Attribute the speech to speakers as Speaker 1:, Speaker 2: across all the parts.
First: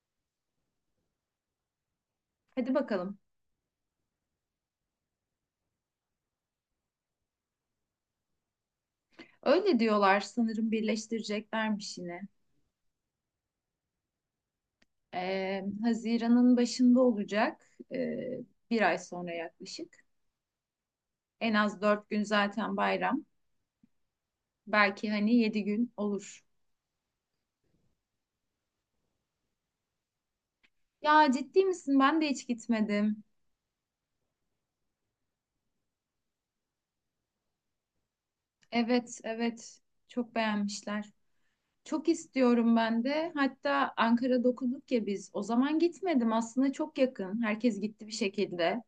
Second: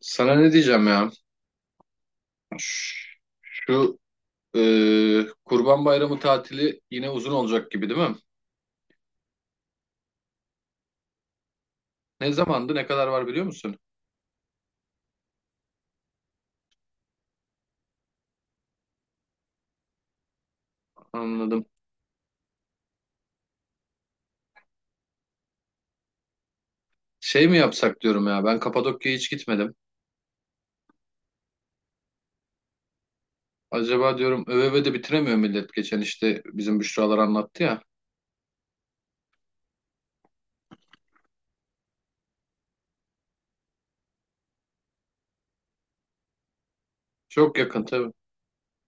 Speaker 1: Sana ne diyeceğim ya?
Speaker 2: Hadi bakalım.
Speaker 1: Şu e, Kurban Bayramı tatili yine uzun olacak gibi değil mi?
Speaker 2: Öyle diyorlar sanırım birleştireceklermiş yine.
Speaker 1: Ne zamandı, ne kadar var biliyor musun?
Speaker 2: Haziran'ın başında olacak. Bir ay sonra yaklaşık. En
Speaker 1: Anladım.
Speaker 2: az 4 gün zaten bayram. Belki hani 7 gün olur.
Speaker 1: Şey mi yapsak diyorum ya. Ben Kapadokya'ya hiç gitmedim.
Speaker 2: Ya ciddi misin? Ben de hiç gitmedim.
Speaker 1: Acaba diyorum öve de bitiremiyor millet geçen işte bizim Büşralar anlattı ya.
Speaker 2: Evet, evet. Çok beğenmişler. Çok istiyorum ben de. Hatta Ankara'da okuduk ya biz. O zaman gitmedim. Aslında çok yakın.
Speaker 1: Çok
Speaker 2: Herkes
Speaker 1: yakın
Speaker 2: gitti bir
Speaker 1: tabii.
Speaker 2: şekilde.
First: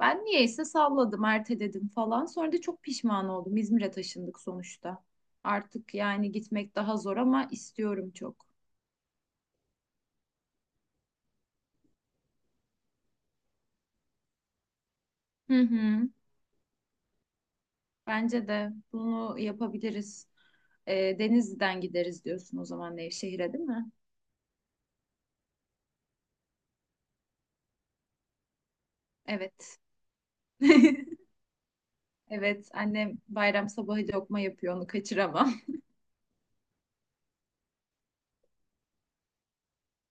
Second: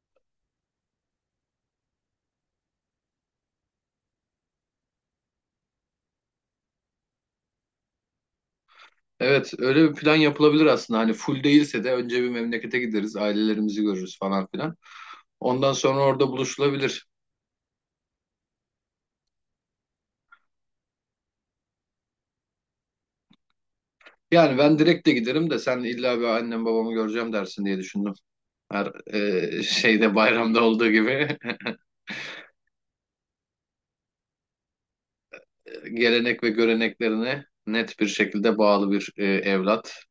Speaker 2: Ben niyeyse salladım, erteledim falan. Sonra da çok pişman oldum. İzmir'e taşındık sonuçta. Artık yani gitmek daha zor ama istiyorum çok.
Speaker 1: Evet, öyle bir plan yapılabilir aslında. Hani full değilse de önce bir memlekete gideriz, ailelerimizi görürüz falan filan.
Speaker 2: Hı
Speaker 1: Ondan sonra
Speaker 2: hı.
Speaker 1: orada buluşulabilir.
Speaker 2: Bence de bunu yapabiliriz. Denizli'den gideriz diyorsun o zaman Nevşehir'e, değil mi?
Speaker 1: Yani ben direkt de giderim de sen illa bir annem babamı göreceğim dersin diye düşündüm. Her
Speaker 2: Evet.
Speaker 1: şeyde bayramda olduğu gibi
Speaker 2: Evet, annem bayram sabahı lokma yapıyor, onu kaçıramam.
Speaker 1: gelenek ve göreneklerine net bir şekilde bağlı bir evlat.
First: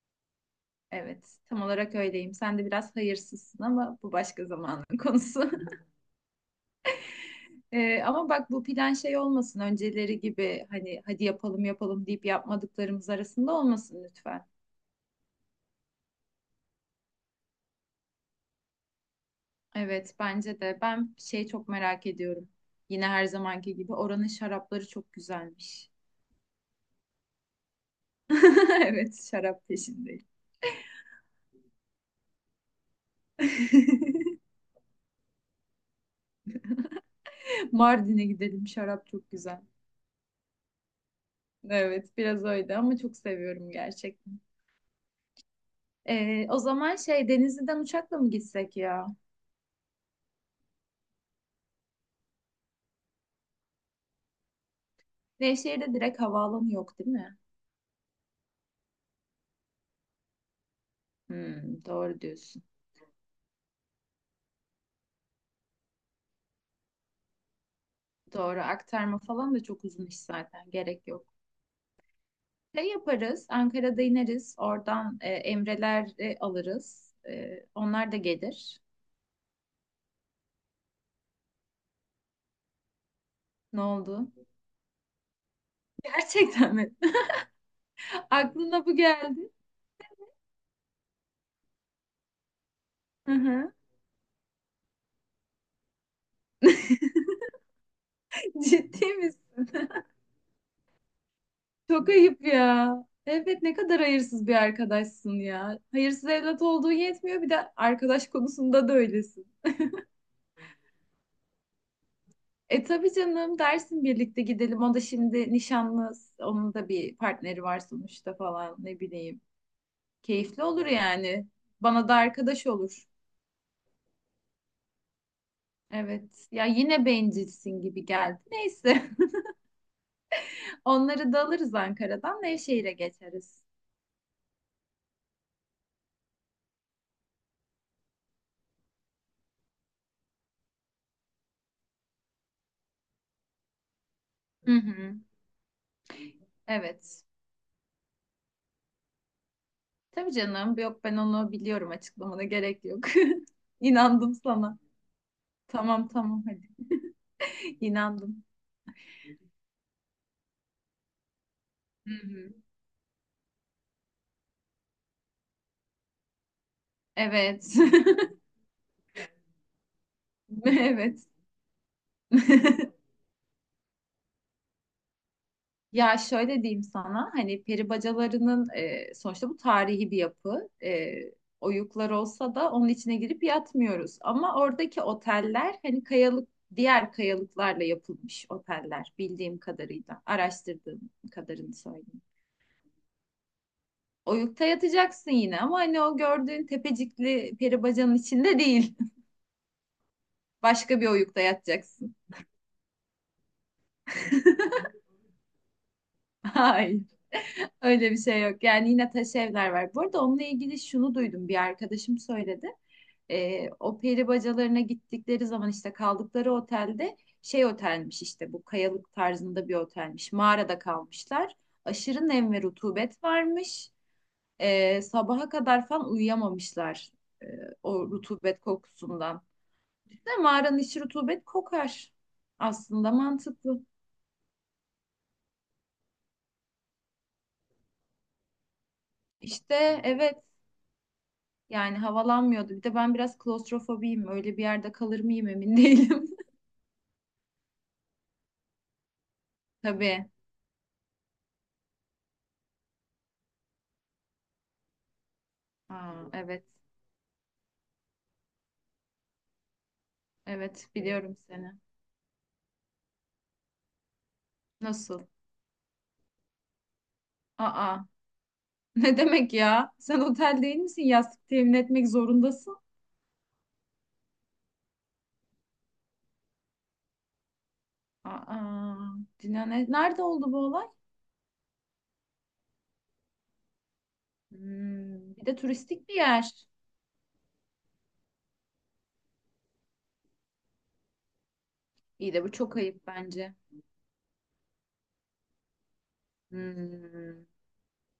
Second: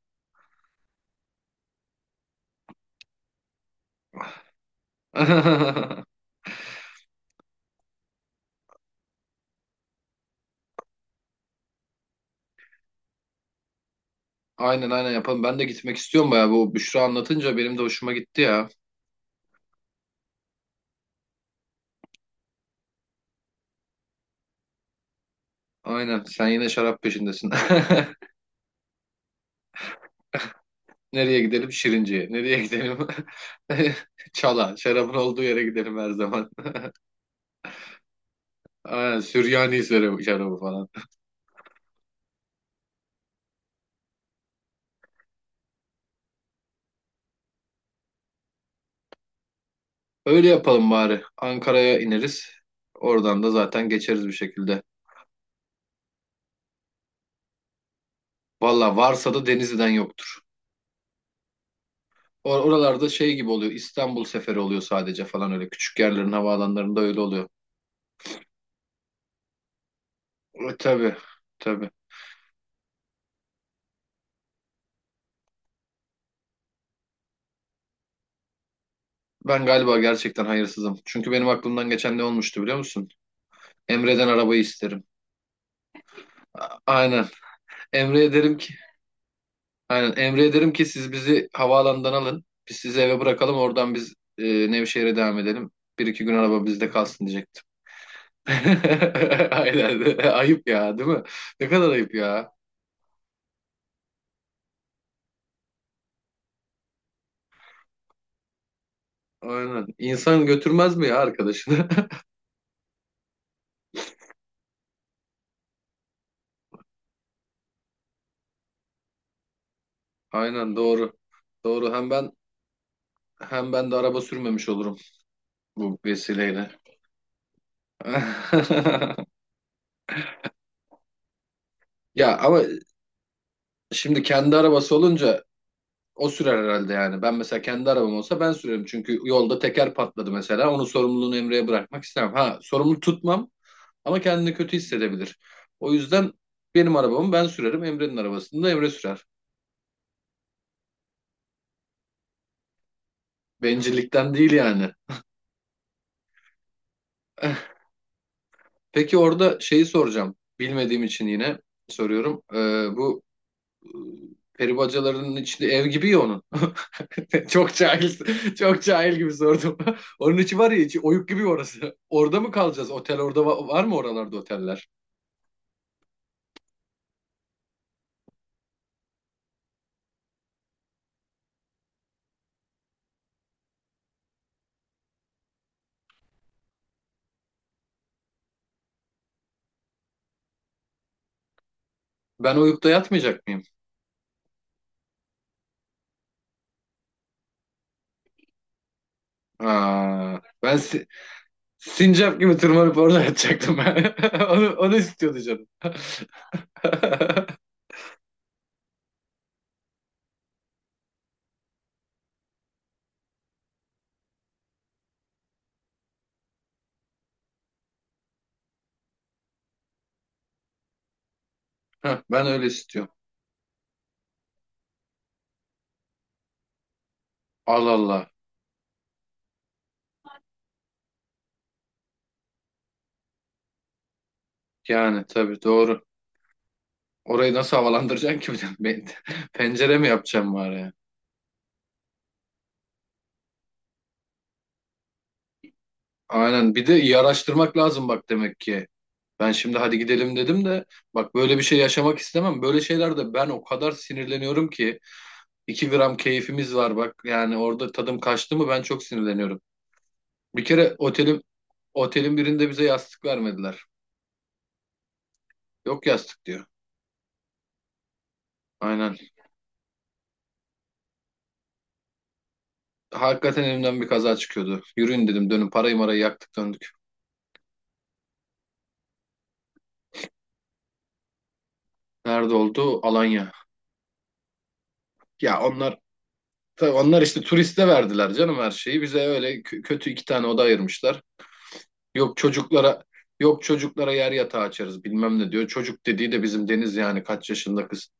Speaker 2: Evet, tam olarak öyleyim. Sen de biraz hayırsızsın ama bu başka zamanın konusu. Ama bak bu plan şey olmasın önceleri gibi hani hadi yapalım yapalım deyip yapmadıklarımız arasında olmasın lütfen.
Speaker 1: Aynen aynen yapalım. Ben de gitmek istiyorum bayağı. Bu Büşra anlatınca benim de hoşuma gitti ya.
Speaker 2: Evet bence de ben şey çok merak ediyorum. Yine her zamanki gibi oranın şarapları çok güzelmiş.
Speaker 1: Aynen sen yine şarap peşindesin.
Speaker 2: Evet şarap peşindeyim.
Speaker 1: Nereye gidelim? Şirince'ye. Nereye gidelim? Çala. Şarabın olduğu yere gidelim her zaman.
Speaker 2: Mardin'e gidelim şarap
Speaker 1: Aynen
Speaker 2: çok güzel.
Speaker 1: Süryani şarabı falan.
Speaker 2: Evet biraz öyle ama çok seviyorum gerçekten. O zaman şey Denizli'den uçakla mı gitsek ya?
Speaker 1: Öyle yapalım bari. Ankara'ya ineriz. Oradan da zaten geçeriz bir şekilde.
Speaker 2: Nevşehir'de direkt havaalanı yok değil mi?
Speaker 1: Valla varsa da Denizli'den yoktur.
Speaker 2: Hmm, doğru diyorsun.
Speaker 1: Oralarda şey gibi oluyor. İstanbul seferi oluyor sadece falan öyle. Küçük yerlerin havaalanlarında öyle oluyor.
Speaker 2: Doğru aktarma falan da çok uzun iş zaten
Speaker 1: E,
Speaker 2: gerek
Speaker 1: tabii.
Speaker 2: yok.
Speaker 1: Tabii.
Speaker 2: Şey yaparız Ankara'da ineriz oradan Emre'ler alırız. Onlar da gelir.
Speaker 1: Ben galiba gerçekten hayırsızım. Çünkü benim aklımdan geçen ne olmuştu biliyor musun?
Speaker 2: Ne
Speaker 1: Emre'den
Speaker 2: oldu?
Speaker 1: arabayı isterim.
Speaker 2: Gerçekten mi?
Speaker 1: Aynen. Emre'ye derim ki
Speaker 2: Aklına bu geldi.
Speaker 1: aynen. Emre'ye derim ki siz bizi havaalanından alın. Biz sizi eve
Speaker 2: Hı
Speaker 1: bırakalım.
Speaker 2: hı.
Speaker 1: Oradan biz Nevşehir'e devam edelim. Bir iki gün araba bizde kalsın diyecektim.
Speaker 2: Ciddi misin?
Speaker 1: Aynen. Ayıp ya değil mi? Ne kadar
Speaker 2: Çok
Speaker 1: ayıp
Speaker 2: ayıp
Speaker 1: ya.
Speaker 2: ya. Evet ne kadar hayırsız bir arkadaşsın ya. Hayırsız evlat olduğu yetmiyor bir de arkadaş konusunda da öylesin.
Speaker 1: Aynen. İnsan götürmez mi ya arkadaşını?
Speaker 2: E tabii canım dersin birlikte gidelim. O da şimdi nişanlı. Onun da bir partneri var sonuçta falan ne bileyim. Keyifli
Speaker 1: Aynen
Speaker 2: olur
Speaker 1: doğru.
Speaker 2: yani.
Speaker 1: Doğru.
Speaker 2: Bana
Speaker 1: Hem
Speaker 2: da
Speaker 1: ben
Speaker 2: arkadaş olur.
Speaker 1: hem ben de araba sürmemiş olurum bu
Speaker 2: Evet. Ya
Speaker 1: vesileyle.
Speaker 2: yine bencilsin gibi geldi. Neyse. Onları da alırız
Speaker 1: Ya
Speaker 2: Ankara'dan.
Speaker 1: ama
Speaker 2: Nevşehir'e geçeriz.
Speaker 1: şimdi kendi arabası olunca o sürer herhalde yani. Ben mesela kendi arabam olsa ben sürerim. Çünkü yolda teker patladı mesela. Onun sorumluluğunu Emre'ye bırakmak istemem. Ha, sorumlu tutmam ama kendini
Speaker 2: Hı
Speaker 1: kötü
Speaker 2: hı.
Speaker 1: hissedebilir. O yüzden benim
Speaker 2: Evet.
Speaker 1: arabamı ben sürerim. Emre'nin arabasını da Emre sürer.
Speaker 2: Tabii canım. Yok ben onu biliyorum. Açıklamana gerek yok. İnandım
Speaker 1: Bencillikten değil
Speaker 2: sana.
Speaker 1: yani.
Speaker 2: Tamam tamam hadi. İnandım.
Speaker 1: Peki orada şeyi soracağım. Bilmediğim için yine
Speaker 2: Hı
Speaker 1: soruyorum.
Speaker 2: hı.
Speaker 1: Bu peri bacalarının içinde ev gibi ya onun.
Speaker 2: Evet.
Speaker 1: Çok cahil, çok cahil gibi sordum. Onun içi var ya içi
Speaker 2: Evet.
Speaker 1: oyuk gibi orası. Orada mı kalacağız? Otel orada var mı oralarda oteller?
Speaker 2: Ya şöyle diyeyim sana hani peri bacalarının sonuçta bu tarihi bir yapı. Oyuklar olsa da onun içine girip yatmıyoruz. Ama oradaki oteller hani kayalık diğer kayalıklarla yapılmış oteller bildiğim kadarıyla. Araştırdığım kadarını söyleyeyim.
Speaker 1: Ben oyukta yatmayacak mıyım?
Speaker 2: Oyukta yatacaksın yine ama hani o gördüğün tepecikli peri bacanın içinde değil.
Speaker 1: Aa, ben
Speaker 2: Başka
Speaker 1: si-
Speaker 2: bir oyukta yatacaksın.
Speaker 1: sincap gibi tırmanıp orada yatacaktım ben. Onu istiyordu canım.
Speaker 2: Hayır. Öyle bir şey yok. Yani yine taş evler var. Bu arada onunla ilgili şunu duydum. Bir arkadaşım söyledi. O peri bacalarına gittikleri zaman işte kaldıkları otelde şey otelmiş işte bu kayalık tarzında bir otelmiş. Mağarada kalmışlar.
Speaker 1: Heh,
Speaker 2: Aşırı
Speaker 1: ben
Speaker 2: nem ve
Speaker 1: öyle istiyorum.
Speaker 2: rutubet varmış. Sabaha kadar falan uyuyamamışlar e,
Speaker 1: Allah
Speaker 2: o
Speaker 1: Allah.
Speaker 2: rutubet kokusundan. De mağaranın içi rutubet kokar. Aslında mantıklı.
Speaker 1: Yani tabii doğru. Orayı nasıl havalandıracaksın ki bir de? Ben- Pencere
Speaker 2: İşte
Speaker 1: mi
Speaker 2: evet
Speaker 1: yapacağım bari?
Speaker 2: yani havalanmıyordu. Bir de ben biraz klostrofobiyim. Öyle bir yerde kalır mıyım emin değilim.
Speaker 1: Aynen. Bir de iyi araştırmak lazım bak demek ki. Ben şimdi hadi
Speaker 2: Tabii.
Speaker 1: gidelim dedim de bak böyle bir şey yaşamak istemem. Böyle şeylerde ben o kadar sinirleniyorum ki 2 gram
Speaker 2: Aa, evet.
Speaker 1: keyfimiz var bak. Yani orada tadım kaçtı mı ben çok sinirleniyorum. Bir
Speaker 2: Evet
Speaker 1: kere
Speaker 2: biliyorum seni.
Speaker 1: otelin birinde bize yastık vermediler.
Speaker 2: Nasıl?
Speaker 1: Yok yastık diyor.
Speaker 2: Aa,
Speaker 1: Aynen.
Speaker 2: ne demek ya? Sen otel değil misin? Yastık temin etmek zorundasın.
Speaker 1: Hakikaten elimden bir kaza çıkıyordu. Yürüyün dedim dönün parayı marayı yaktık döndük.
Speaker 2: Aa, Cina ne- nerede oldu bu olay?
Speaker 1: Nerede oldu? Alanya.
Speaker 2: Hmm, bir de
Speaker 1: Ya onlar
Speaker 2: turistik bir yer.
Speaker 1: tabii onlar işte turiste verdiler canım her şeyi. Bize öyle kötü iki tane oda ayırmışlar.
Speaker 2: İyi
Speaker 1: Yok
Speaker 2: de bu çok
Speaker 1: çocuklara
Speaker 2: ayıp bence.
Speaker 1: yok çocuklara yer yatağı açarız bilmem ne diyor. Çocuk dediği de bizim Deniz yani
Speaker 2: Hmm,
Speaker 1: kaç yaşında kız.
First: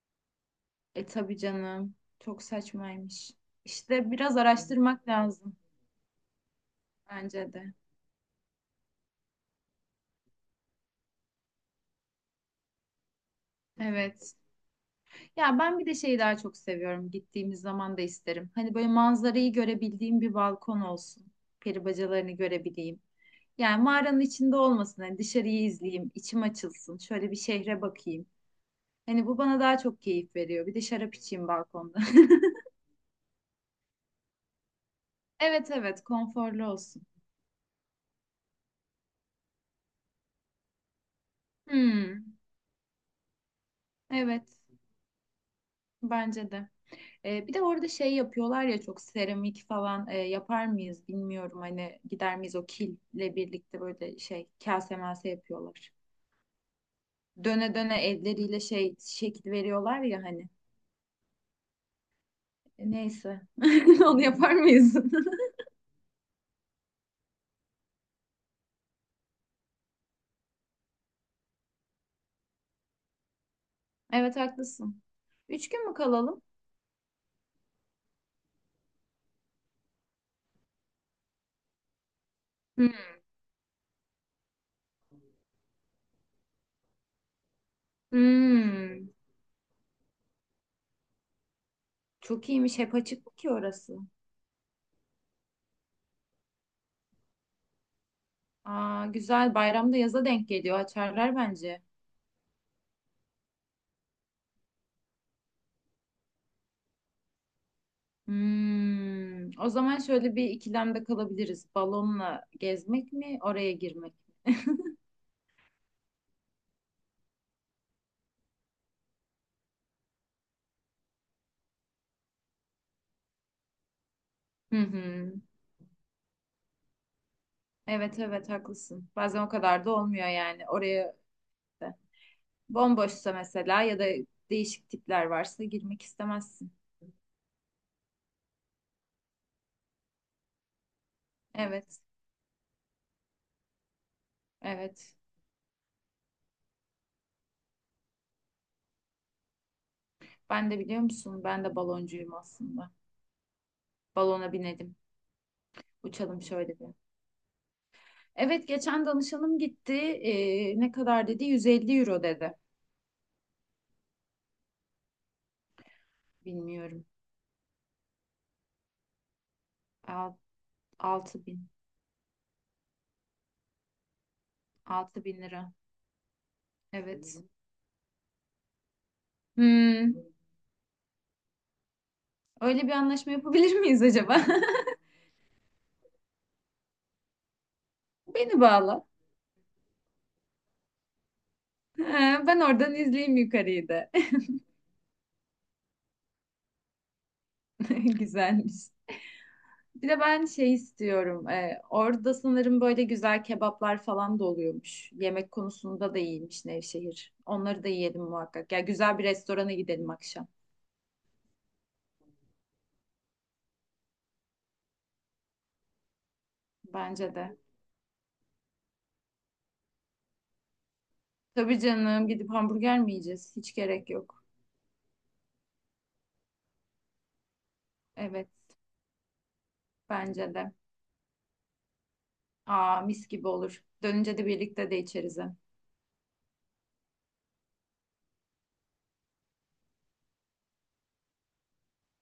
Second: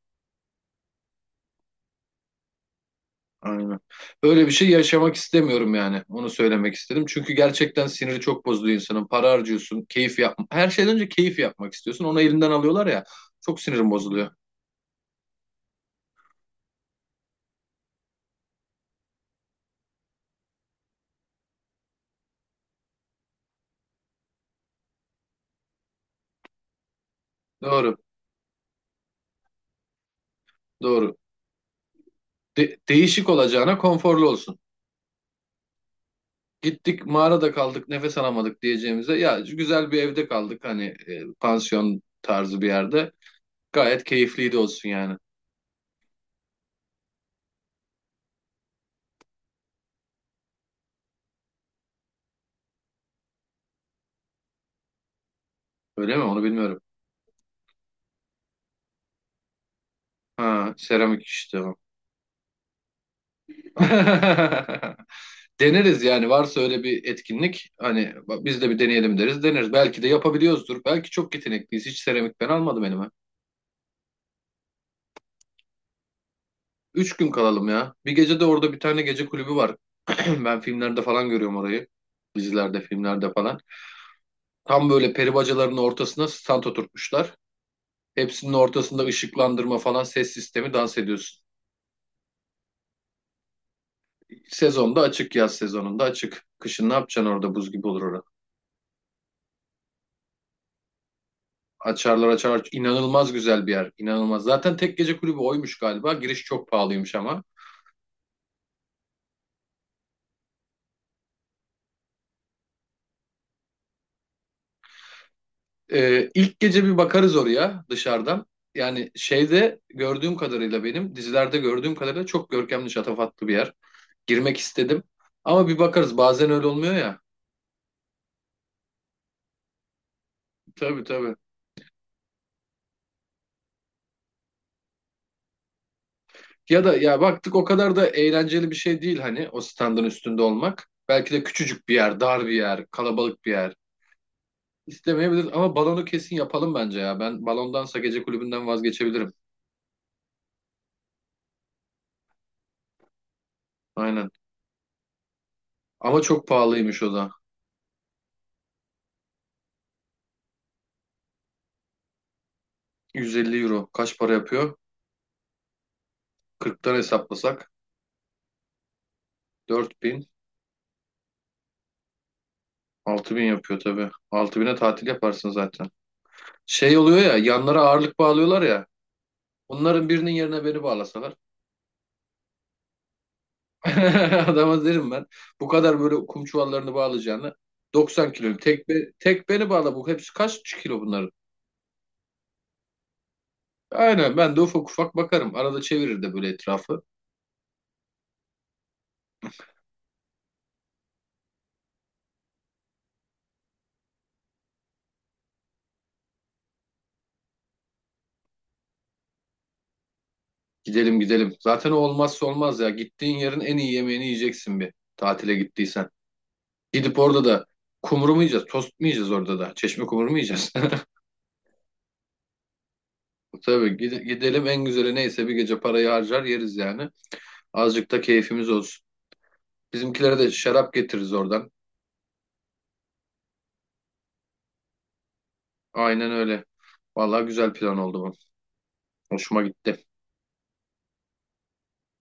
Speaker 2: e tabii canım. Çok saçmaymış.
Speaker 1: Aynen.
Speaker 2: İşte biraz
Speaker 1: Böyle bir şey
Speaker 2: araştırmak
Speaker 1: yaşamak
Speaker 2: lazım
Speaker 1: istemiyorum yani. Onu söylemek istedim. Çünkü
Speaker 2: bence de.
Speaker 1: gerçekten siniri çok bozuyor insanın. Para harcıyorsun, keyif yapma. Her şeyden önce keyif yapmak istiyorsun. Onu elinden alıyorlar ya. Çok sinirim bozuluyor.
Speaker 2: Evet. Ya ben bir de şeyi daha çok seviyorum. Gittiğimiz zaman da isterim. Hani böyle manzarayı görebildiğim bir balkon olsun. Peri bacalarını görebileyim. Yani mağaranın içinde olmasın. Hani dışarıyı izleyeyim, içim açılsın. Şöyle bir şehre
Speaker 1: Doğru,
Speaker 2: bakayım. Hani bu bana daha çok keyif veriyor. Bir de şarap
Speaker 1: doğru.
Speaker 2: içeyim balkonda.
Speaker 1: Değişik olacağına konforlu olsun.
Speaker 2: Evet evet, konforlu olsun.
Speaker 1: Gittik mağarada kaldık, nefes alamadık diyeceğimize ya güzel bir evde kaldık hani pansiyon
Speaker 2: Hmm,
Speaker 1: tarzı bir yerde. Gayet
Speaker 2: evet,
Speaker 1: keyifliydi olsun yani.
Speaker 2: bence de. Bir de orada şey yapıyorlar ya çok seramik falan yapar mıyız bilmiyorum. Hani gider miyiz o kille birlikte böyle şey kase mase yapıyorlar.
Speaker 1: Öyle mi? Onu bilmiyorum.
Speaker 2: Döne döne elleriyle şey şekil veriyorlar ya hani.
Speaker 1: Ha, seramik işte. O.
Speaker 2: Neyse. Onu yapar mıyız?
Speaker 1: Deneriz yani varsa öyle bir etkinlik hani bak biz de bir deneyelim deriz deneriz. Belki de yapabiliyoruzdur. Belki çok yetenekliyiz. Hiç seramik ben almadım elime.
Speaker 2: Evet haklısın. 3 gün mü kalalım?
Speaker 1: 3 gün kalalım ya. Bir gece de orada bir tane gece kulübü var. Ben filmlerde falan görüyorum orayı. Dizilerde,
Speaker 2: Hmm,
Speaker 1: filmlerde falan. Tam böyle peri bacalarının ortasına stand oturtmuşlar. Hepsinin ortasında
Speaker 2: hmm.
Speaker 1: ışıklandırma falan ses sistemi dans ediyorsun.
Speaker 2: Çok iyiymiş. Hep açık mı ki orası?
Speaker 1: Sezonda açık, yaz sezonunda açık. Kışın ne yapacaksın orada buz gibi olur.
Speaker 2: Aa, güzel. Bayramda yaza denk geliyor. Açarlar bence.
Speaker 1: Açarlar açarlar. İnanılmaz güzel bir yer. İnanılmaz. Zaten tek gece kulübü oymuş galiba. Giriş çok pahalıymış ama.
Speaker 2: Hmm. O zaman şöyle bir ikilemde kalabiliriz. Balonla gezmek mi, oraya girmek mi?
Speaker 1: İlk gece bir bakarız oraya dışarıdan. Yani şeyde gördüğüm kadarıyla benim dizilerde gördüğüm kadarıyla çok görkemli şatafatlı bir yer. Girmek
Speaker 2: Hı hı.
Speaker 1: istedim. Ama bir bakarız bazen öyle olmuyor ya.
Speaker 2: Evet evet haklısın. Bazen o kadar da olmuyor yani.
Speaker 1: Tabii
Speaker 2: Oraya
Speaker 1: tabii.
Speaker 2: da. Bomboşsa mesela ya da değişik tipler varsa girmek istemezsin.
Speaker 1: Ya da ya baktık o kadar da eğlenceli bir şey değil hani o standın üstünde olmak. Belki de küçücük bir
Speaker 2: Evet,
Speaker 1: yer, dar bir yer, kalabalık bir yer.
Speaker 2: evet.
Speaker 1: İstemeyebiliriz ama balonu kesin yapalım bence ya. Ben balondansa gece kulübünden vazgeçebilirim.
Speaker 2: Ben de biliyor musun? Ben de baloncuyum aslında.
Speaker 1: Aynen.
Speaker 2: Balona binelim.
Speaker 1: Ama
Speaker 2: Uçalım
Speaker 1: çok
Speaker 2: şöyle bir.
Speaker 1: pahalıymış o da.
Speaker 2: Evet geçen danışanım gitti. Ne kadar dedi? 150 euro dedi.
Speaker 1: 150 euro. Kaç para yapıyor? 40'tan
Speaker 2: Bilmiyorum.
Speaker 1: hesaplasak
Speaker 2: 6.000.
Speaker 1: 4.000, bin yapıyor tabii. 6.000'e tatil
Speaker 2: altı bin
Speaker 1: yaparsın
Speaker 2: lira.
Speaker 1: zaten. Şey oluyor ya,
Speaker 2: Evet.
Speaker 1: yanlara ağırlık bağlıyorlar ya. Onların
Speaker 2: Hmm,
Speaker 1: birinin yerine beni bağlasalar.
Speaker 2: öyle bir anlaşma yapabilir miyiz acaba?
Speaker 1: Adama derim ben. Bu kadar böyle kum çuvallarını bağlayacağını 90 kilo.
Speaker 2: Beni
Speaker 1: Tek,
Speaker 2: bağla.
Speaker 1: be- tek beni bağla bu. Hepsi kaç kilo bunların?
Speaker 2: Ha, ben oradan izleyeyim yukarıyı da.
Speaker 1: Aynen ben de ufak ufak bakarım. Arada çevirir de böyle etrafı.
Speaker 2: Güzelmiş. Bir de ben şey istiyorum. Orada sanırım böyle güzel kebaplar falan da oluyormuş. Yemek konusunda da iyiymiş Nevşehir. Onları da yiyelim muhakkak. Ya güzel bir restorana gidelim akşam.
Speaker 1: Gidelim gidelim. Zaten o olmazsa olmaz ya. Gittiğin yerin en iyi yemeğini yiyeceksin bir tatile gittiysen. Gidip
Speaker 2: Bence
Speaker 1: orada
Speaker 2: de.
Speaker 1: da kumru mu yiyeceğiz? Tost mu yiyeceğiz orada da? Çeşme kumru mu yiyeceğiz?
Speaker 2: Tabii canım gidip hamburger mi yiyeceğiz? Hiç
Speaker 1: Tabii
Speaker 2: gerek yok.
Speaker 1: gidelim en güzeli neyse bir gece parayı harcar yeriz yani. Azıcık da
Speaker 2: Evet
Speaker 1: keyfimiz olsun. Bizimkilere de
Speaker 2: bence de.
Speaker 1: şarap getiririz oradan.
Speaker 2: Aa mis gibi olur. Dönünce de birlikte de içeriz. Hem.
Speaker 1: Aynen öyle. Vallahi güzel plan oldu bu. Hoşuma gitti.